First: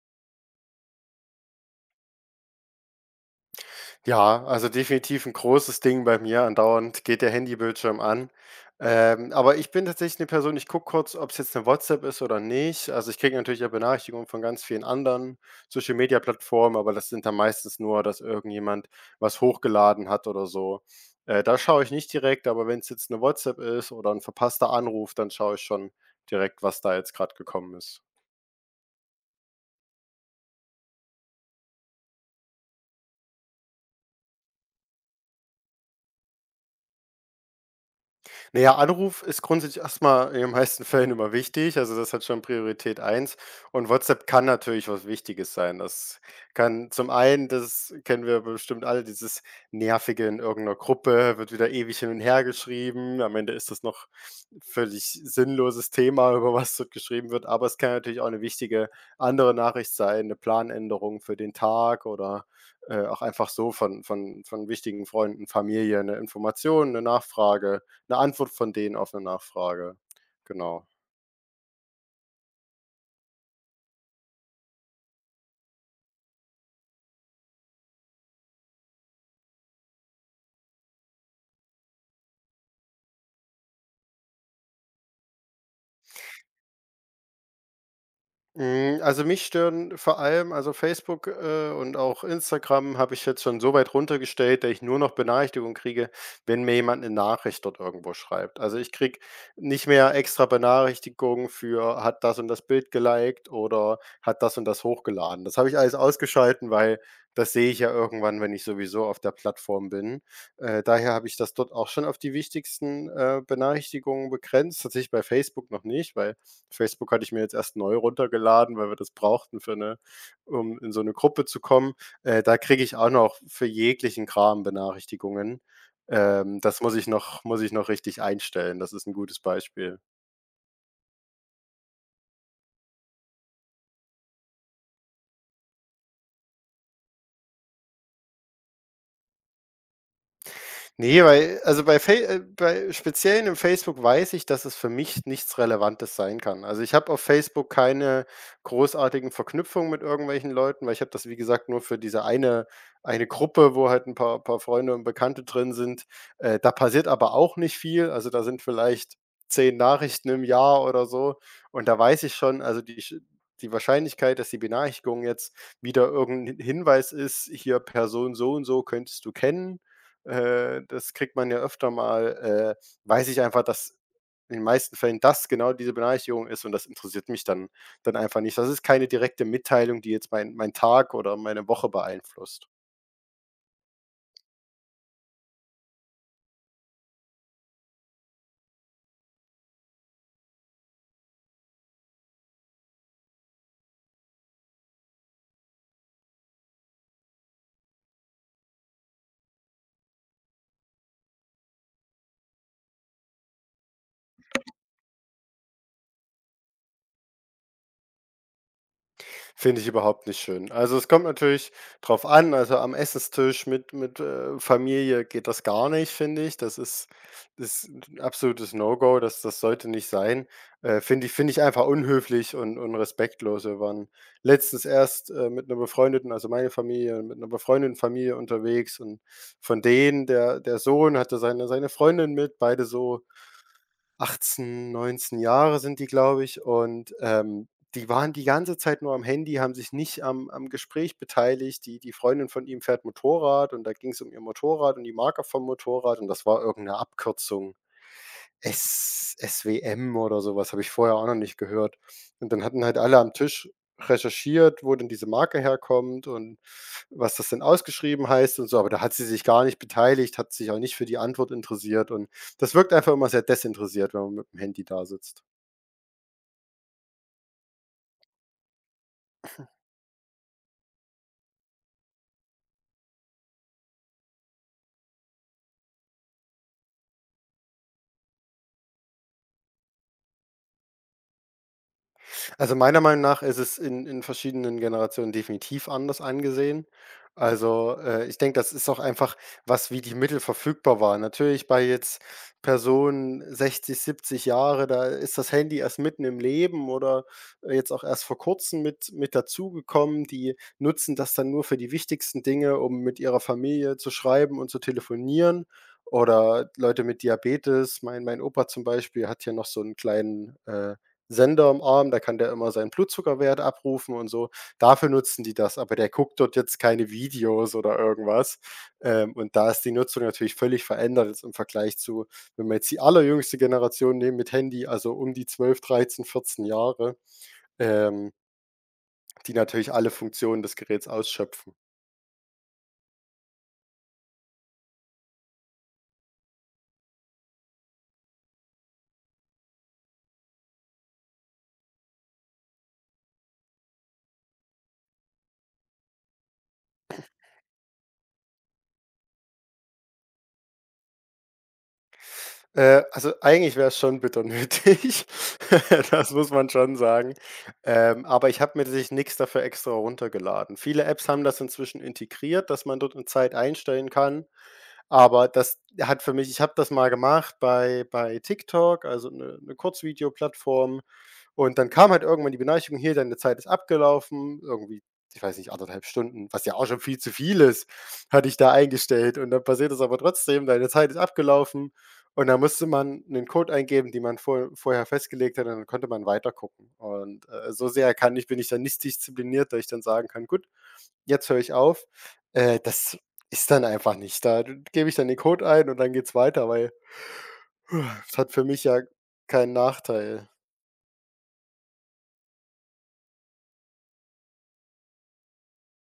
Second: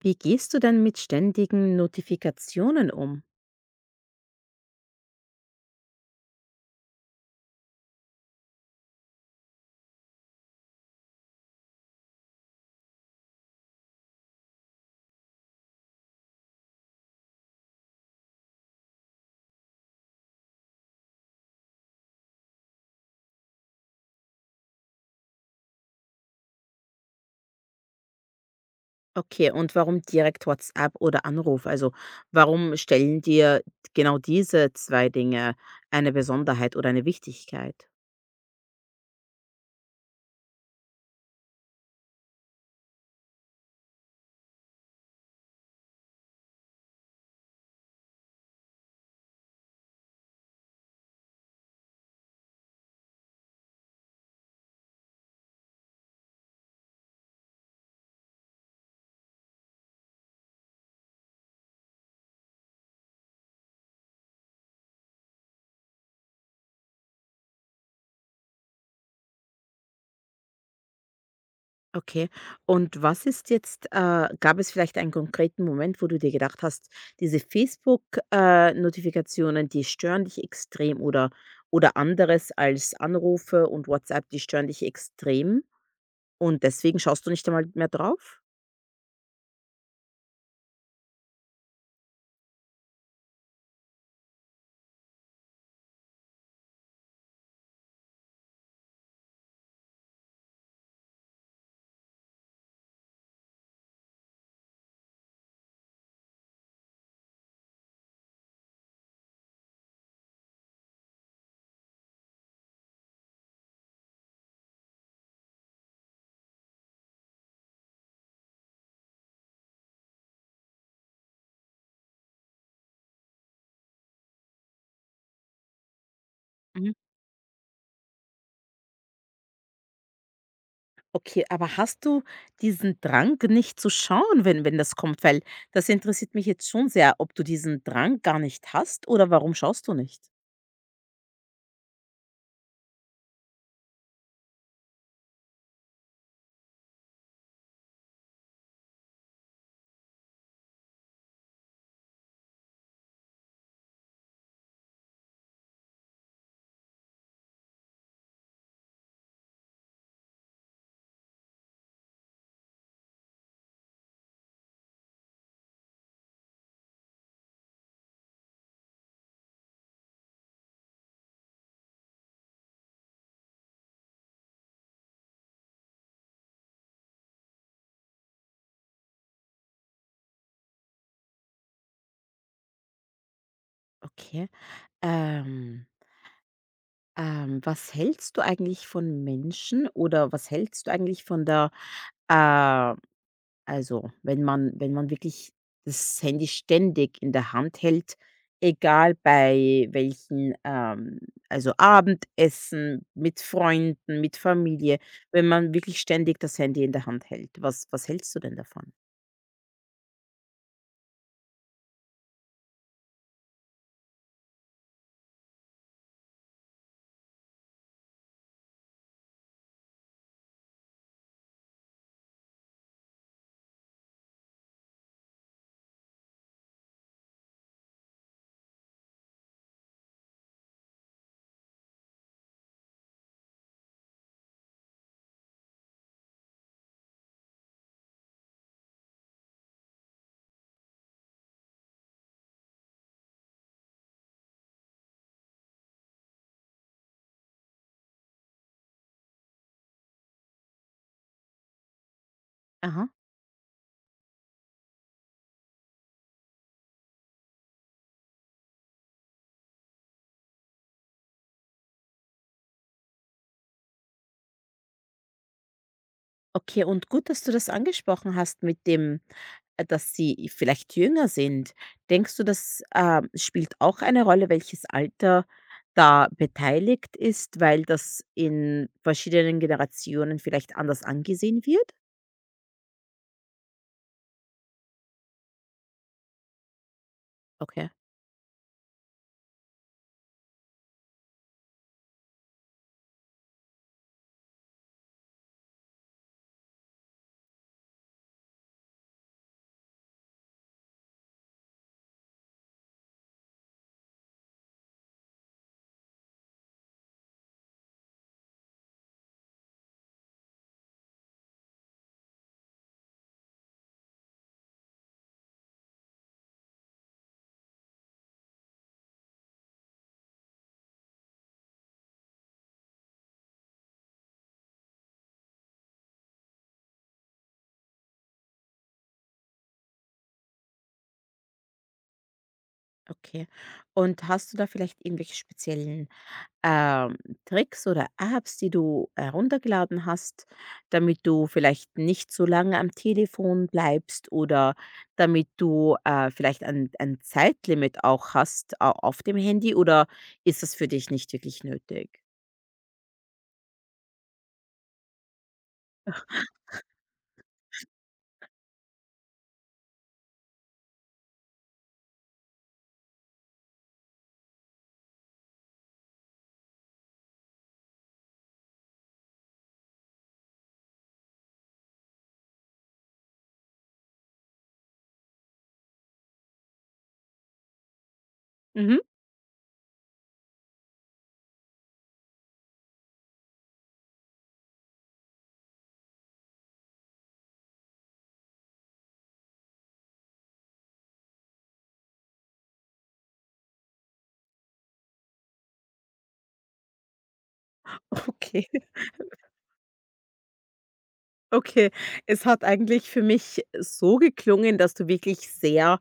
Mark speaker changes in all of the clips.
Speaker 1: Wie gehst du denn mit ständigen Notifikationen um?
Speaker 2: Ja, also definitiv ein großes Ding bei mir. Andauernd geht der Handybildschirm an. Aber ich bin tatsächlich eine Person, ich gucke kurz, ob es jetzt eine WhatsApp ist oder nicht. Also, ich kriege natürlich auch Benachrichtigungen von ganz vielen anderen Social-Media-Plattformen, aber das sind dann meistens nur, dass irgendjemand was hochgeladen hat oder so. Da schaue ich nicht direkt, aber wenn es jetzt eine WhatsApp ist oder ein verpasster Anruf, dann schaue ich schon direkt, was da jetzt gerade gekommen ist.
Speaker 1: Okay, und warum direkt WhatsApp oder Anruf? Also, warum stellen dir genau diese 2 Dinge eine Besonderheit oder eine Wichtigkeit?
Speaker 2: Naja, Anruf ist grundsätzlich erstmal in den meisten Fällen immer wichtig, also das hat schon Priorität eins. Und WhatsApp kann natürlich was Wichtiges sein. Das kann zum einen das kennen wir bestimmt alle, dieses Nervige in irgendeiner Gruppe, wird wieder ewig hin und her geschrieben. Am Ende ist das noch ein völlig sinnloses Thema, über was dort geschrieben wird, aber es kann natürlich auch eine wichtige andere Nachricht sein, eine Planänderung für den Tag oder auch einfach so von wichtigen Freunden, Familie, eine Information, eine Nachfrage eine Antwort von denen auf eine Nachfrage. Genau.
Speaker 1: Okay. Und was ist jetzt gab es vielleicht einen konkreten Moment, wo du dir gedacht hast: „Diese Facebook, Notifikationen, die stören dich extrem“ oder anderes als Anrufe und WhatsApp, die stören dich extrem und deswegen schaust du nicht einmal mehr drauf?
Speaker 2: Hm, also, mich stören vor allem also, Facebook, und auch Instagram habe ich jetzt schon so weit runtergestellt, dass ich nur noch Benachrichtigungen kriege, wenn mir jemand eine Nachricht dort irgendwo schreibt. Also, ich kriege nicht mehr extra Benachrichtigungen für hat das und das Bild geliked oder hat das und das hochgeladen. Das habe ich alles ausgeschalten, weil das sehe ich ja irgendwann, wenn ich sowieso auf der Plattform bin. Daher habe ich das dort auch schon auf die wichtigsten, Benachrichtigungen begrenzt, tatsächlich bei Facebook noch nicht, weil Facebook hatte ich mir jetzt erst neu runtergeladen, weil wir das brauchten für eine, um in so eine Gruppe zu kommen. Da kriege ich auch noch für jeglichen Kram Benachrichtigungen. Das muss ich noch richtig einstellen. Das ist ein gutes Beispiel.
Speaker 1: Okay, aber hast du diesen Drang nicht zu schauen, wenn das kommt? Weil das interessiert mich jetzt schon sehr, ob du diesen Drang gar nicht hast oder warum schaust du nicht?
Speaker 2: Ne, weil also bei Fai bei speziell im Facebook weiß ich, dass es für mich nichts Relevantes sein kann. Also, ich habe auf Facebook keine großartigen Verknüpfungen mit irgendwelchen Leuten, weil ich habe das, wie gesagt, nur für diese eine Gruppe, wo halt ein paar Freunde und Bekannte drin sind. Da passiert aber auch nicht viel. Also, da sind vielleicht 10 Nachrichten im Jahr oder so, und da weiß ich schon, also, die Wahrscheinlichkeit, dass die Benachrichtigung jetzt wieder irgendein Hinweis ist: „Hier, Person so und so könntest du kennen." Das kriegt man ja öfter mal, weiß ich einfach, dass in den meisten Fällen das genau diese Benachrichtigung ist, und das interessiert mich dann einfach nicht. Das ist keine direkte Mitteilung, die jetzt meinen Tag oder meine Woche beeinflusst.
Speaker 1: Okay. Ähm, was hältst du eigentlich von Menschen oder was hältst du eigentlich von der äh, Also, wenn man wirklich das Handy ständig in der Hand hält, egal bei welchen, also, Abendessen, mit Freunden, mit Familie, wenn man wirklich ständig das Handy in der Hand hält. Was was hältst du denn davon?
Speaker 2: Finde ich überhaupt nicht schön. Also, es kommt natürlich drauf an, also, am Essenstisch mit Familie geht das gar nicht, finde ich. Das ist 'n absolutes No-Go, das sollte nicht sein. Finde ich einfach unhöflich und respektlos. Wir waren letztens erst, mit einer befreundeten also, meine Familie mit einer befreundeten Familie unterwegs, und von denen der Sohn hatte seine Freundin mit, beide so 18, 19 Jahre sind die, glaube ich, und die waren die ganze Zeit nur am Handy, haben sich nicht am Gespräch beteiligt. Die Freundin von ihm fährt Motorrad, und da ging es um ihr Motorrad und die Marke vom Motorrad, und das war irgendeine Abkürzung. S SWM oder so was, habe ich vorher auch noch nicht gehört. Und dann hatten halt
Speaker 1: Aha.
Speaker 2: alle am Tisch recherchiert, wo denn diese Marke herkommt und was das denn ausgeschrieben heißt und so, aber da hat sie sich gar nicht beteiligt, hat sich auch nicht für die Antwort interessiert, und das wirkt einfach immer sehr desinteressiert, wenn man mit dem Handy da sitzt.
Speaker 1: Okay, und gut, dass du das angesprochen hast mit dem, dass sie vielleicht jünger sind. Denkst du, das spielt auch eine Rolle, welches Alter da beteiligt ist, weil das in verschiedenen Generationen vielleicht anders angesehen wird?
Speaker 2: Also, meiner Meinung nach ist es in verschiedenen Generationen definitiv anders angesehen.
Speaker 1: Okay,
Speaker 2: Also, ich denke, das ist auch einfach was, wie die Mittel verfügbar waren. Natürlich bei jetzt Personen 60, 70 Jahre, da ist das Handy erst mitten im Leben oder jetzt auch erst vor Kurzem mit dazugekommen. Die nutzen das dann nur für die wichtigsten Dinge, um mit ihrer Familie zu schreiben und zu telefonieren. Oder Leute mit Diabetes. Mein Opa zum Beispiel hat hier noch so einen kleinen Sender im Arm, da kann der immer seinen Blutzuckerwert abrufen und so. Dafür nutzen die das, aber der guckt dort jetzt keine Videos oder irgendwas. Und da ist die Nutzung natürlich völlig verändert jetzt im Vergleich zu, wenn wir jetzt die allerjüngste Generation nehmen mit Handy, also um die 12, 13, 14 Jahre, ähm, die natürlich alle Funktionen des Geräts ausschöpfen.
Speaker 1: okay. Und hast du da vielleicht irgendwelche speziellen ähm, Tricks oder Apps, die du heruntergeladen hast, damit du vielleicht nicht so lange am Telefon bleibst oder damit du vielleicht ein Zeitlimit auch hast au- auf dem Handy oder ist das für dich nicht wirklich nötig?
Speaker 2: Also, eigentlich wäre es schon bitter nötig. Das muss man schon sagen. Aber ich habe mir tatsächlich nichts dafür extra runtergeladen. Viele Apps haben das inzwischen integriert, dass man dort 'ne Zeit einstellen kann. Aber das hat für mich Ich habe das mal gemacht bei TikTok, also eine 'ne Kurzvideoplattform. Und dann kam halt irgendwann die Benachrichtigung: „Hier, deine Zeit ist abgelaufen." Irgendwie, ich weiß nicht, anderthalb Stunden, was ja auch schon viel zu viel ist, hatte ich da
Speaker 1: Mhm,
Speaker 2: eingestellt. Und dann passiert es aber trotzdem: „Deine Zeit ist abgelaufen." Und dann musste man einen Code eingeben, den man vorher festgelegt hat, und dann konnte man weitergucken. Und so sehr kann ich bin ich dann nicht diszipliniert, dass ich dann sagen kann: „Gut, jetzt höre ich auf." Das ist dann einfach nicht da. Dann gebe ich dann den Code ein, und dann geht's weiter, weil das hat für
Speaker 1: okay,
Speaker 2: mich ja keinen Nachteil.
Speaker 1: okay. Es hat eigentlich für mich so geklungen, dass du wirklich sehr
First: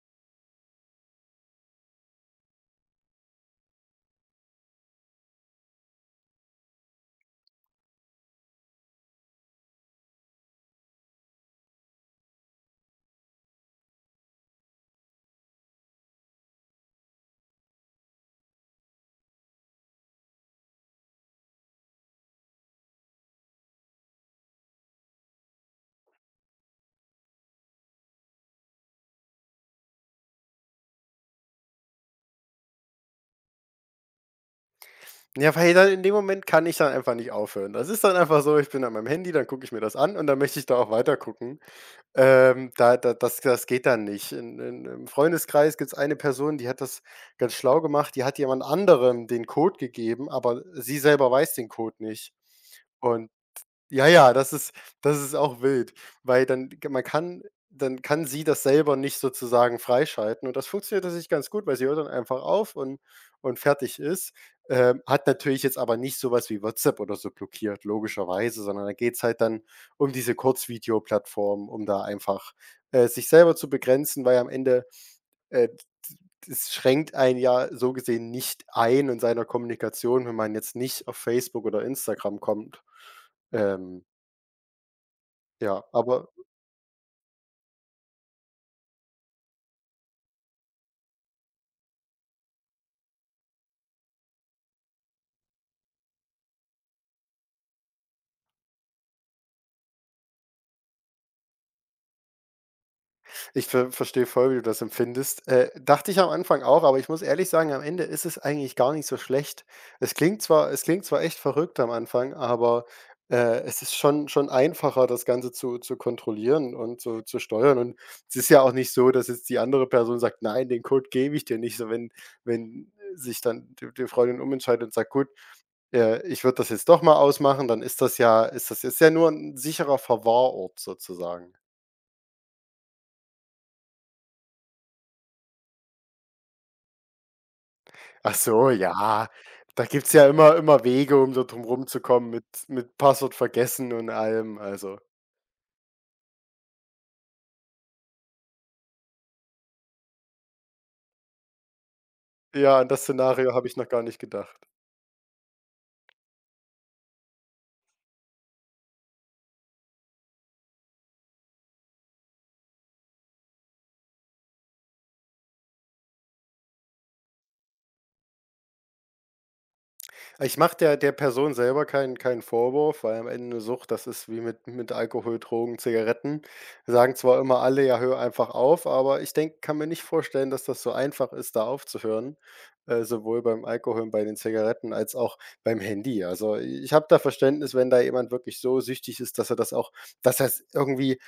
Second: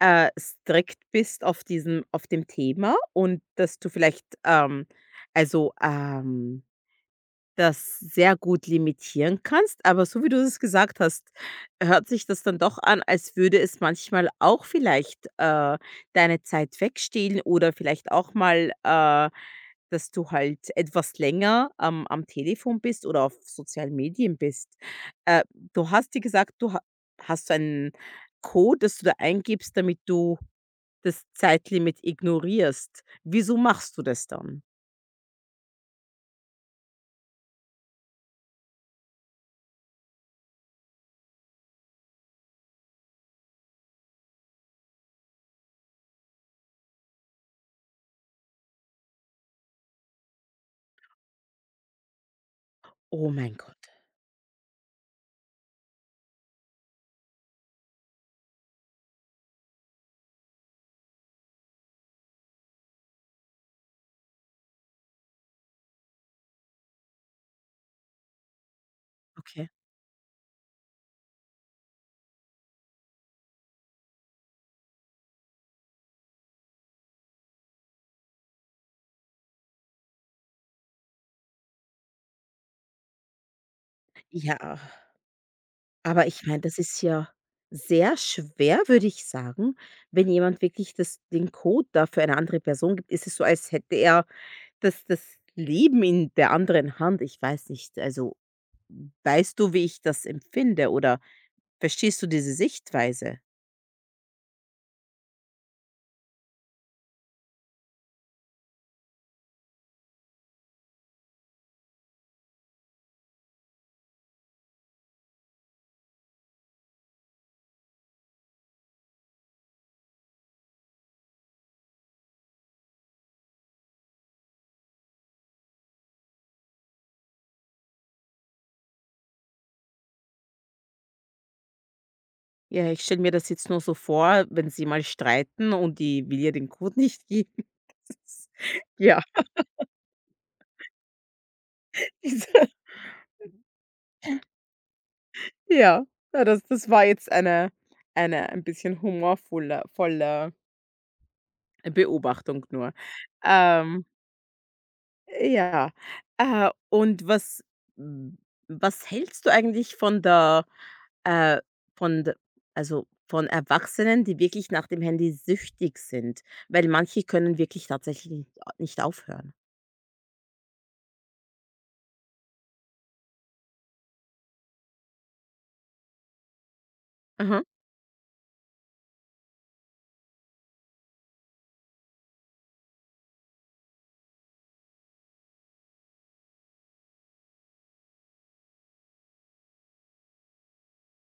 Speaker 1: strikt bist auf diesem, auf dem Thema und dass du vielleicht, also das sehr gut limitieren kannst, aber so wie du es gesagt hast, hört sich das dann doch an, als würde es manchmal auch vielleicht, deine Zeit wegstehlen oder vielleicht auch mal, dass du halt etwas länger am am Telefon bist oder auf sozialen Medien bist. Äh, Du hast dir gesagt, du ha hast so einen Code, dass du da eingibst, damit du das Zeitlimit ignorierst. Wieso machst du das dann?
Speaker 2: Ja, weil dann in dem Moment kann ich dann einfach nicht aufhören. Das ist dann einfach so, ich bin an meinem Handy, dann gucke ich mir das an, und dann möchte ich da auch weiter gucken. Da da das das geht dann nicht. In im Freundeskreis gibt es eine Person, die hat das ganz schlau gemacht, die hat jemand anderem den Code gegeben, aber sie selber weiß den Code nicht. Und
Speaker 1: Oh mein Gott.
Speaker 2: ja, ja, das ist auch wild, weil dann g man kann dann kann sie das selber nicht sozusagen freischalten, und das funktioniert tatsächlich ganz gut, weil sie hört dann einfach auf, und fertig ist. Hat natürlich jetzt aber nicht sowas wie WhatsApp oder so blockiert, logischerweise, sondern da geht's halt dann
Speaker 1: Okay.
Speaker 2: um diese Kurzvideoplattformen, um da einfach sich selber zu begrenzen, weil am Ende, äh, es schränkt einen ja so gesehen nicht ein in seiner Kommunikation, wenn man jetzt nicht auf Facebook oder Instagram kommt. Ähm
Speaker 1: Ja.
Speaker 2: ja,
Speaker 1: Aber
Speaker 2: aber
Speaker 1: ich meine, das ist ja sehr schwer, würde ich sagen, wenn jemand wirklich das den Code da für eine andere Person gibt. Ist es so, als hätte er das das Leben in der anderen Hand? Ich weiß nicht. Also, weißt du, wie ich das empfinde oder verstehst du diese Sichtweise?
Speaker 2: ich verstehe voll, wie du das empfindest. Dachte ich am Anfang auch, aber ich muss ehrlich sagen, am Ende ist es eigentlich gar nicht so schlecht. Es klingt zwar echt verrückt am Anfang, aber es ist schon einfacher, das Ganze zu kontrollieren und zu steuern. Und es ist ja auch nicht so, dass jetzt die andere Person sagt: „Nein, den Code gebe ich dir nicht." So, wenn sich dann die Freundin umentscheidet und sagt: „Gut, ich würde das jetzt doch mal ausmachen", dann ist das ja ist das ist ja nur ein sicherer Verwahrort sozusagen.
Speaker 1: Ja, ich stelle mir das jetzt nur so vor, wenn sie mal streiten und die will ihr den Code nicht geben.
Speaker 2: Ach so,
Speaker 1: Ja,
Speaker 2: ja. Da gibt's ja immer immer Wege, um da drum rumzukommen, mit
Speaker 1: diese
Speaker 2: mit Passwort vergessen und allem. Also,
Speaker 1: ja, ja, das das war jetzt eine ein bisschen humorvolle volle Beobachtung
Speaker 2: ja, an
Speaker 1: nur.
Speaker 2: das Szenario habe ich noch gar
Speaker 1: Ähm,
Speaker 2: nicht gedacht.
Speaker 1: ja, und was w was hältst du eigentlich von der äh, von d also, von Erwachsenen, die wirklich nach dem Handy süchtig sind? Weil manche können wirklich tatsächlich a nicht aufhören.
Speaker 2: Ich mache der Person selber keinen Vorwurf, weil am Ende 'ne Sucht, das ist wie mit Alkohol, Drogen, Zigaretten. Sagen zwar immer
Speaker 1: Mhm,
Speaker 2: alle: „Ja, hör einfach auf", aber ich denke kann mir nicht vorstellen, dass das so einfach ist, da aufzuhören, sowohl beim Alkohol und bei den Zigaretten als auch beim Handy. Also, ich habe da Verständnis, wenn da jemand wirklich so süchtig ist, dass er's irgendwie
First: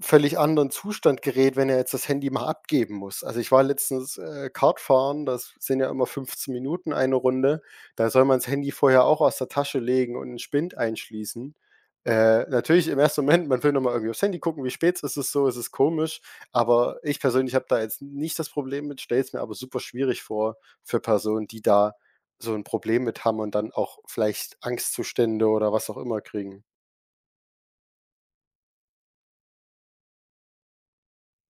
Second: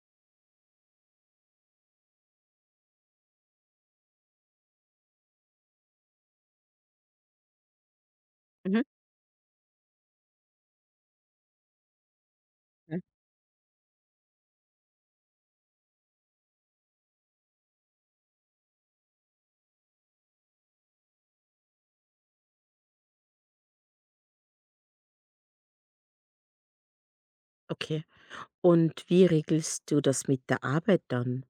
Speaker 2: völlig anderen Zustand gerät, wenn er jetzt das Handy mal abgeben muss. Also, ich war letztens, Kartfahren, das sind ja immer 15 Minuten eine Runde. Da soll man das Handy
Speaker 1: mhm,
Speaker 2: vorher auch aus der Tasche legen und in Spind einschließen. Natürlich im
Speaker 1: mhm.
Speaker 2: ersten Moment, man will noch mal irgendwie aufs Handy gucken, wie spät ist es, so, es ist komisch, aber ich persönlich habe da jetzt nicht das Problem mit, stelle es mir aber super schwierig vor für Personen, die da so ein Problem mit haben und dann auch vielleicht Angstzustände oder was auch immer kriegen.
Speaker 1: Okay. Und wie regelst du das mit der Arbeit dann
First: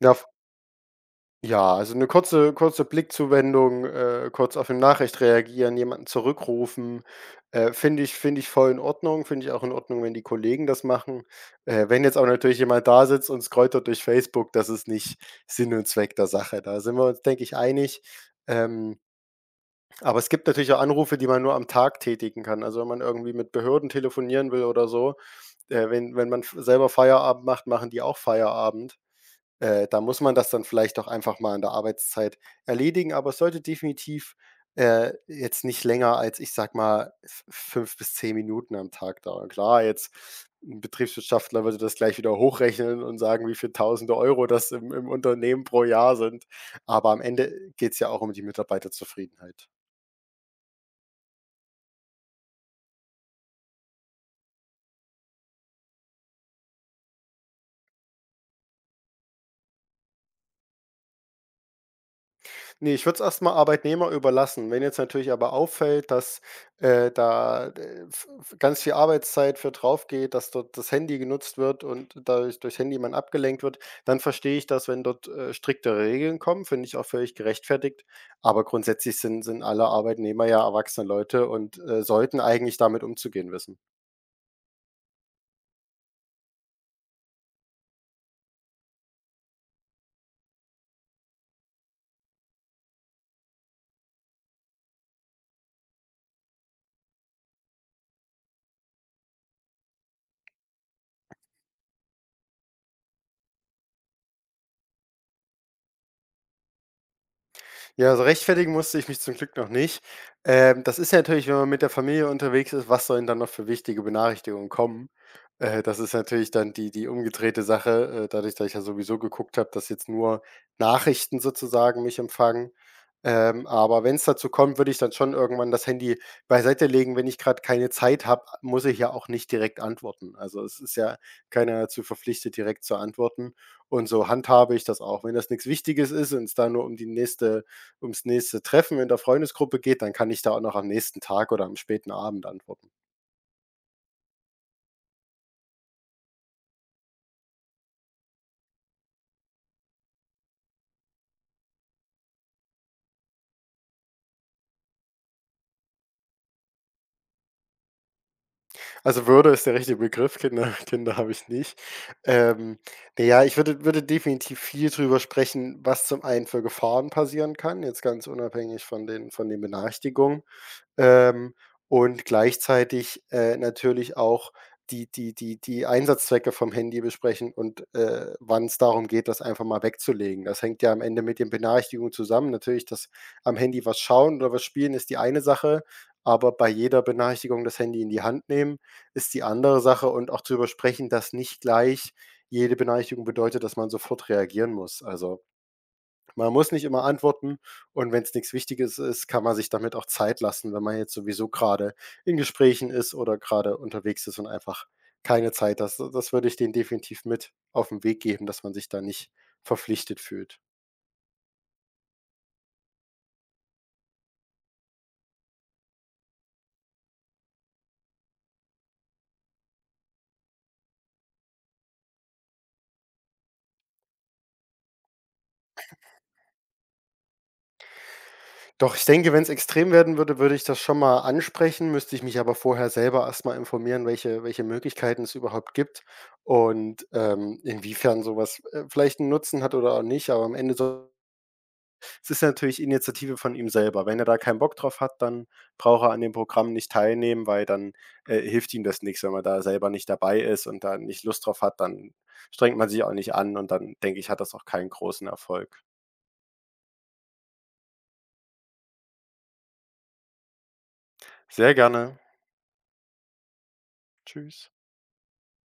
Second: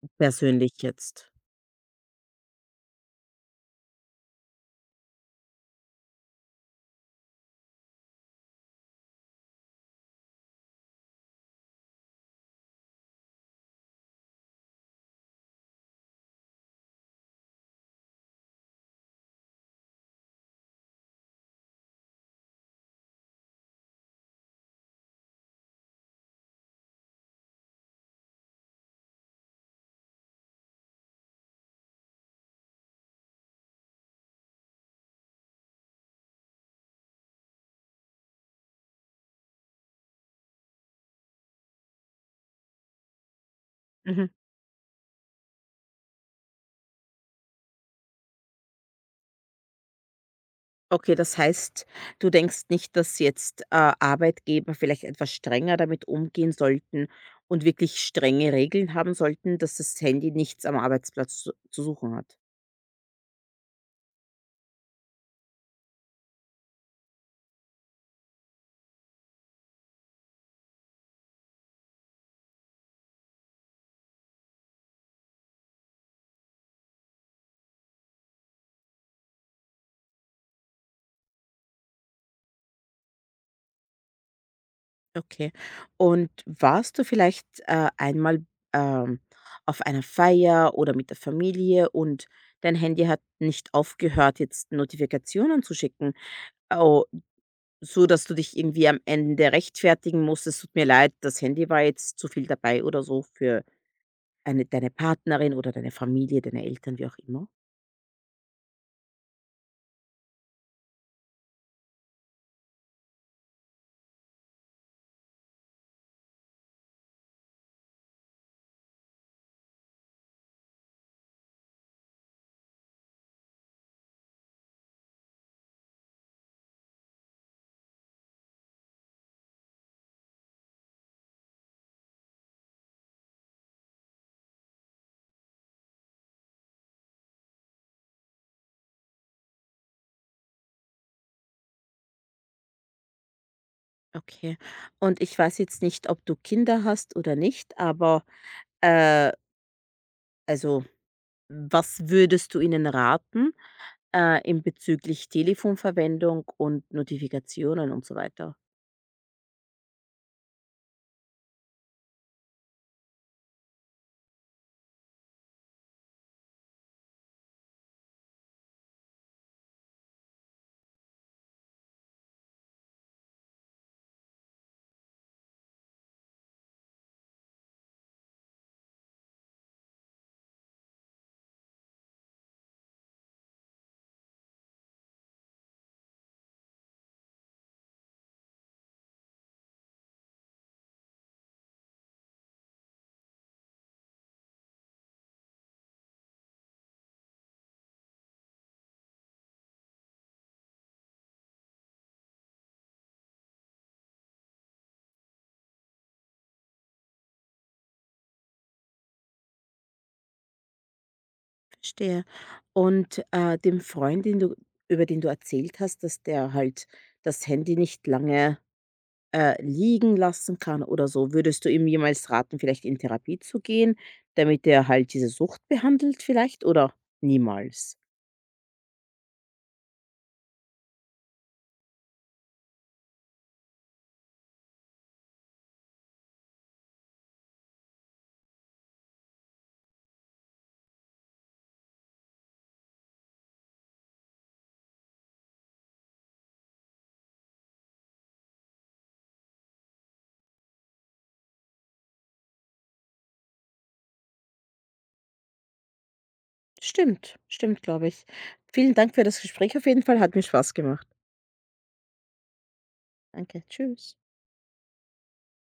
Speaker 2: Ja,
Speaker 1: persönlich jetzt?
Speaker 2: ja, also eine kurze Blickzuwendung, kurz auf eine Nachricht reagieren, jemanden zurückrufen, finde ich voll in Ordnung. Finde ich auch in Ordnung, wenn die Kollegen das machen. Wenn jetzt auch natürlich jemand da sitzt und scrollt durch Facebook, das ist nicht Sinn und Zweck der Sache. Da sind wir uns, denke ich, einig. Ähm, aber es gibt natürlich auch Anrufe, die man nur am Tag tätigen kann. Also, wenn man irgendwie mit Behörden telefonieren will oder so, wenn wenn man f selber Feierabend macht, machen die auch Feierabend. Da muss man das dann vielleicht auch einfach mal in der Arbeitszeit erledigen, aber es sollte definitiv jetzt nicht länger als, ich sage mal, f 5 bis 10 Minuten am Tag dauern. Klar, jetzt 'n Betriebswirtschaftler würde das gleich wieder hochrechnen und sagen, wie viel Tausende
Speaker 1: Mhm.
Speaker 2: Euro das im Unternehmen pro Jahr sind, aber am Ende geht es ja auch um die Mitarbeiterzufriedenheit.
Speaker 1: Okay, das heißt, du denkst nicht, dass jetzt, Arbeitgeber vielleicht etwas strenger damit umgehen sollten und wirklich strenge Regeln haben sollten, dass das Handy nichts am Arbeitsplatz zu suchen hat?
Speaker 2: Ne, ich würde es erst mal Arbeitnehmer überlassen. Wenn jetzt natürlich aber auffällt, dass, da, v v ganz viel Arbeitszeit für drauf geht, dass dort das Handy genutzt wird und dadurch durch Handy man abgelenkt wird, dann verstehe ich das, wenn dort, striktere Regeln kommen, finde ich auch völlig gerechtfertigt. Aber grundsätzlich sind alle Arbeitnehmer ja erwachsene Leute und sollten eigentlich damit umzugehen wissen.
Speaker 1: Okay. Und warst du vielleicht, einmal, ähm, auf einer Feier oder mit der Familie und dein Handy hat nicht aufgehört, jetzt Notifikationen zu schicken, au so dass du dich irgendwie am Ende rechtfertigen musst: „Es tut mir leid, das Handy war jetzt zu viel dabei“ oder so für Eine deine Partnerin oder deine Familie, deine Eltern, wie auch immer?
Speaker 2: Ja, also rechtfertigen musste ich mich zum Glück noch nicht. Das ist ja natürlich, wenn man mit der Familie unterwegs ist, was sollen dann noch für wichtige Benachrichtigungen kommen? Das ist natürlich dann die die umgedrehte Sache, dadurch, dass ich ja sowieso geguckt habe, dass jetzt nur Nachrichten sozusagen mich empfangen. Aber wenn es dazu kommt, würde ich dann schon irgendwann das Handy beiseite legen. Wenn ich gerade keine Zeit habe, muss ich ja auch nicht direkt antworten. Also, es ist ja keiner dazu verpflichtet, direkt zu antworten. Und so handhabe ich das auch. Wenn das nichts Wichtiges ist und es da nur um die nächste ums nächste Treffen in der Freundesgruppe geht, dann kann ich da auch noch am nächsten Tag oder am späten Abend antworten.
Speaker 1: Okay. Und ich weiß jetzt nicht, ob du Kinder hast oder nicht, aber, äh, also, was würdest du ihnen raten, in bezüglich Telefonverwendung und Notifikationen und so weiter?
Speaker 2: Also, Würde ist der richtige Begriff, Kinder Kinder habe ich nicht. Ähm, na ja, ich würde definitiv viel drüber sprechen, was zum einen für Gefahren passieren kann, jetzt ganz unabhängig von den Benachrichtigungen. ähm, und gleichzeitig, natürlich auch die Einsatzzwecke vom Handy besprechen und, wann es darum geht, das einfach mal wegzulegen. Das hängt ja am Ende mit den Benachrichtigungen zusammen. Natürlich, dass am Handy was schauen oder was spielen ist die eine Sache, aber bei jeder Benachrichtigung das Handy in die Hand nehmen ist die andere Sache und auch zu übersprechen, dass nicht gleich jede Benachrichtigung bedeutet, dass man sofort reagieren muss. Also man muss nicht immer antworten und wenn es nichts Wichtiges ist, kann man sich damit auch Zeit lassen, wenn man jetzt sowieso gerade in Gesprächen ist oder gerade unterwegs ist und einfach keine Zeit hat. D Das würde ich denen definitiv mit auf den Weg geben, dass man sich da nicht verpflichtet fühlt.
Speaker 1: Verstehe. Und, dem Freund, den du über den du erzählt hast, dass der halt das Handy nicht lange liegen lassen kann oder so. Würdest du ihm jemals raten, vielleicht in Therapie zu gehen, damit er halt diese Sucht behandelt vielleicht oder niemals?
Speaker 2: Doch ich denke, wenn es extrem werden würde, würde ich das schon mal ansprechen, müsste ich mich aber vorher selber erst mal informieren, welche Möglichkeiten es überhaupt gibt und, inwiefern sowas vielleicht einen Nutzen hat oder auch nicht, aber am Ende soll es ist ja natürlich Initiative von ihm selber. Wenn er da keinen Bock drauf hat, dann braucht er an dem Programm nicht teilnehmen, weil dann, hilft ihm das nichts, wenn man da selber nicht dabei ist und da nicht Lust drauf hat, dann strengt man sich auch nicht an und dann, denke ich, hat das auch keinen großen Erfolg.
Speaker 1: Stimmt, stimmt, glaube ich. Vielen Dank für das Gespräch auf jeden Fall, hat mir Spaß gemacht.
Speaker 2: Sehr gerne.
Speaker 1: Danke, tschüss.
Speaker 2: Tschüss.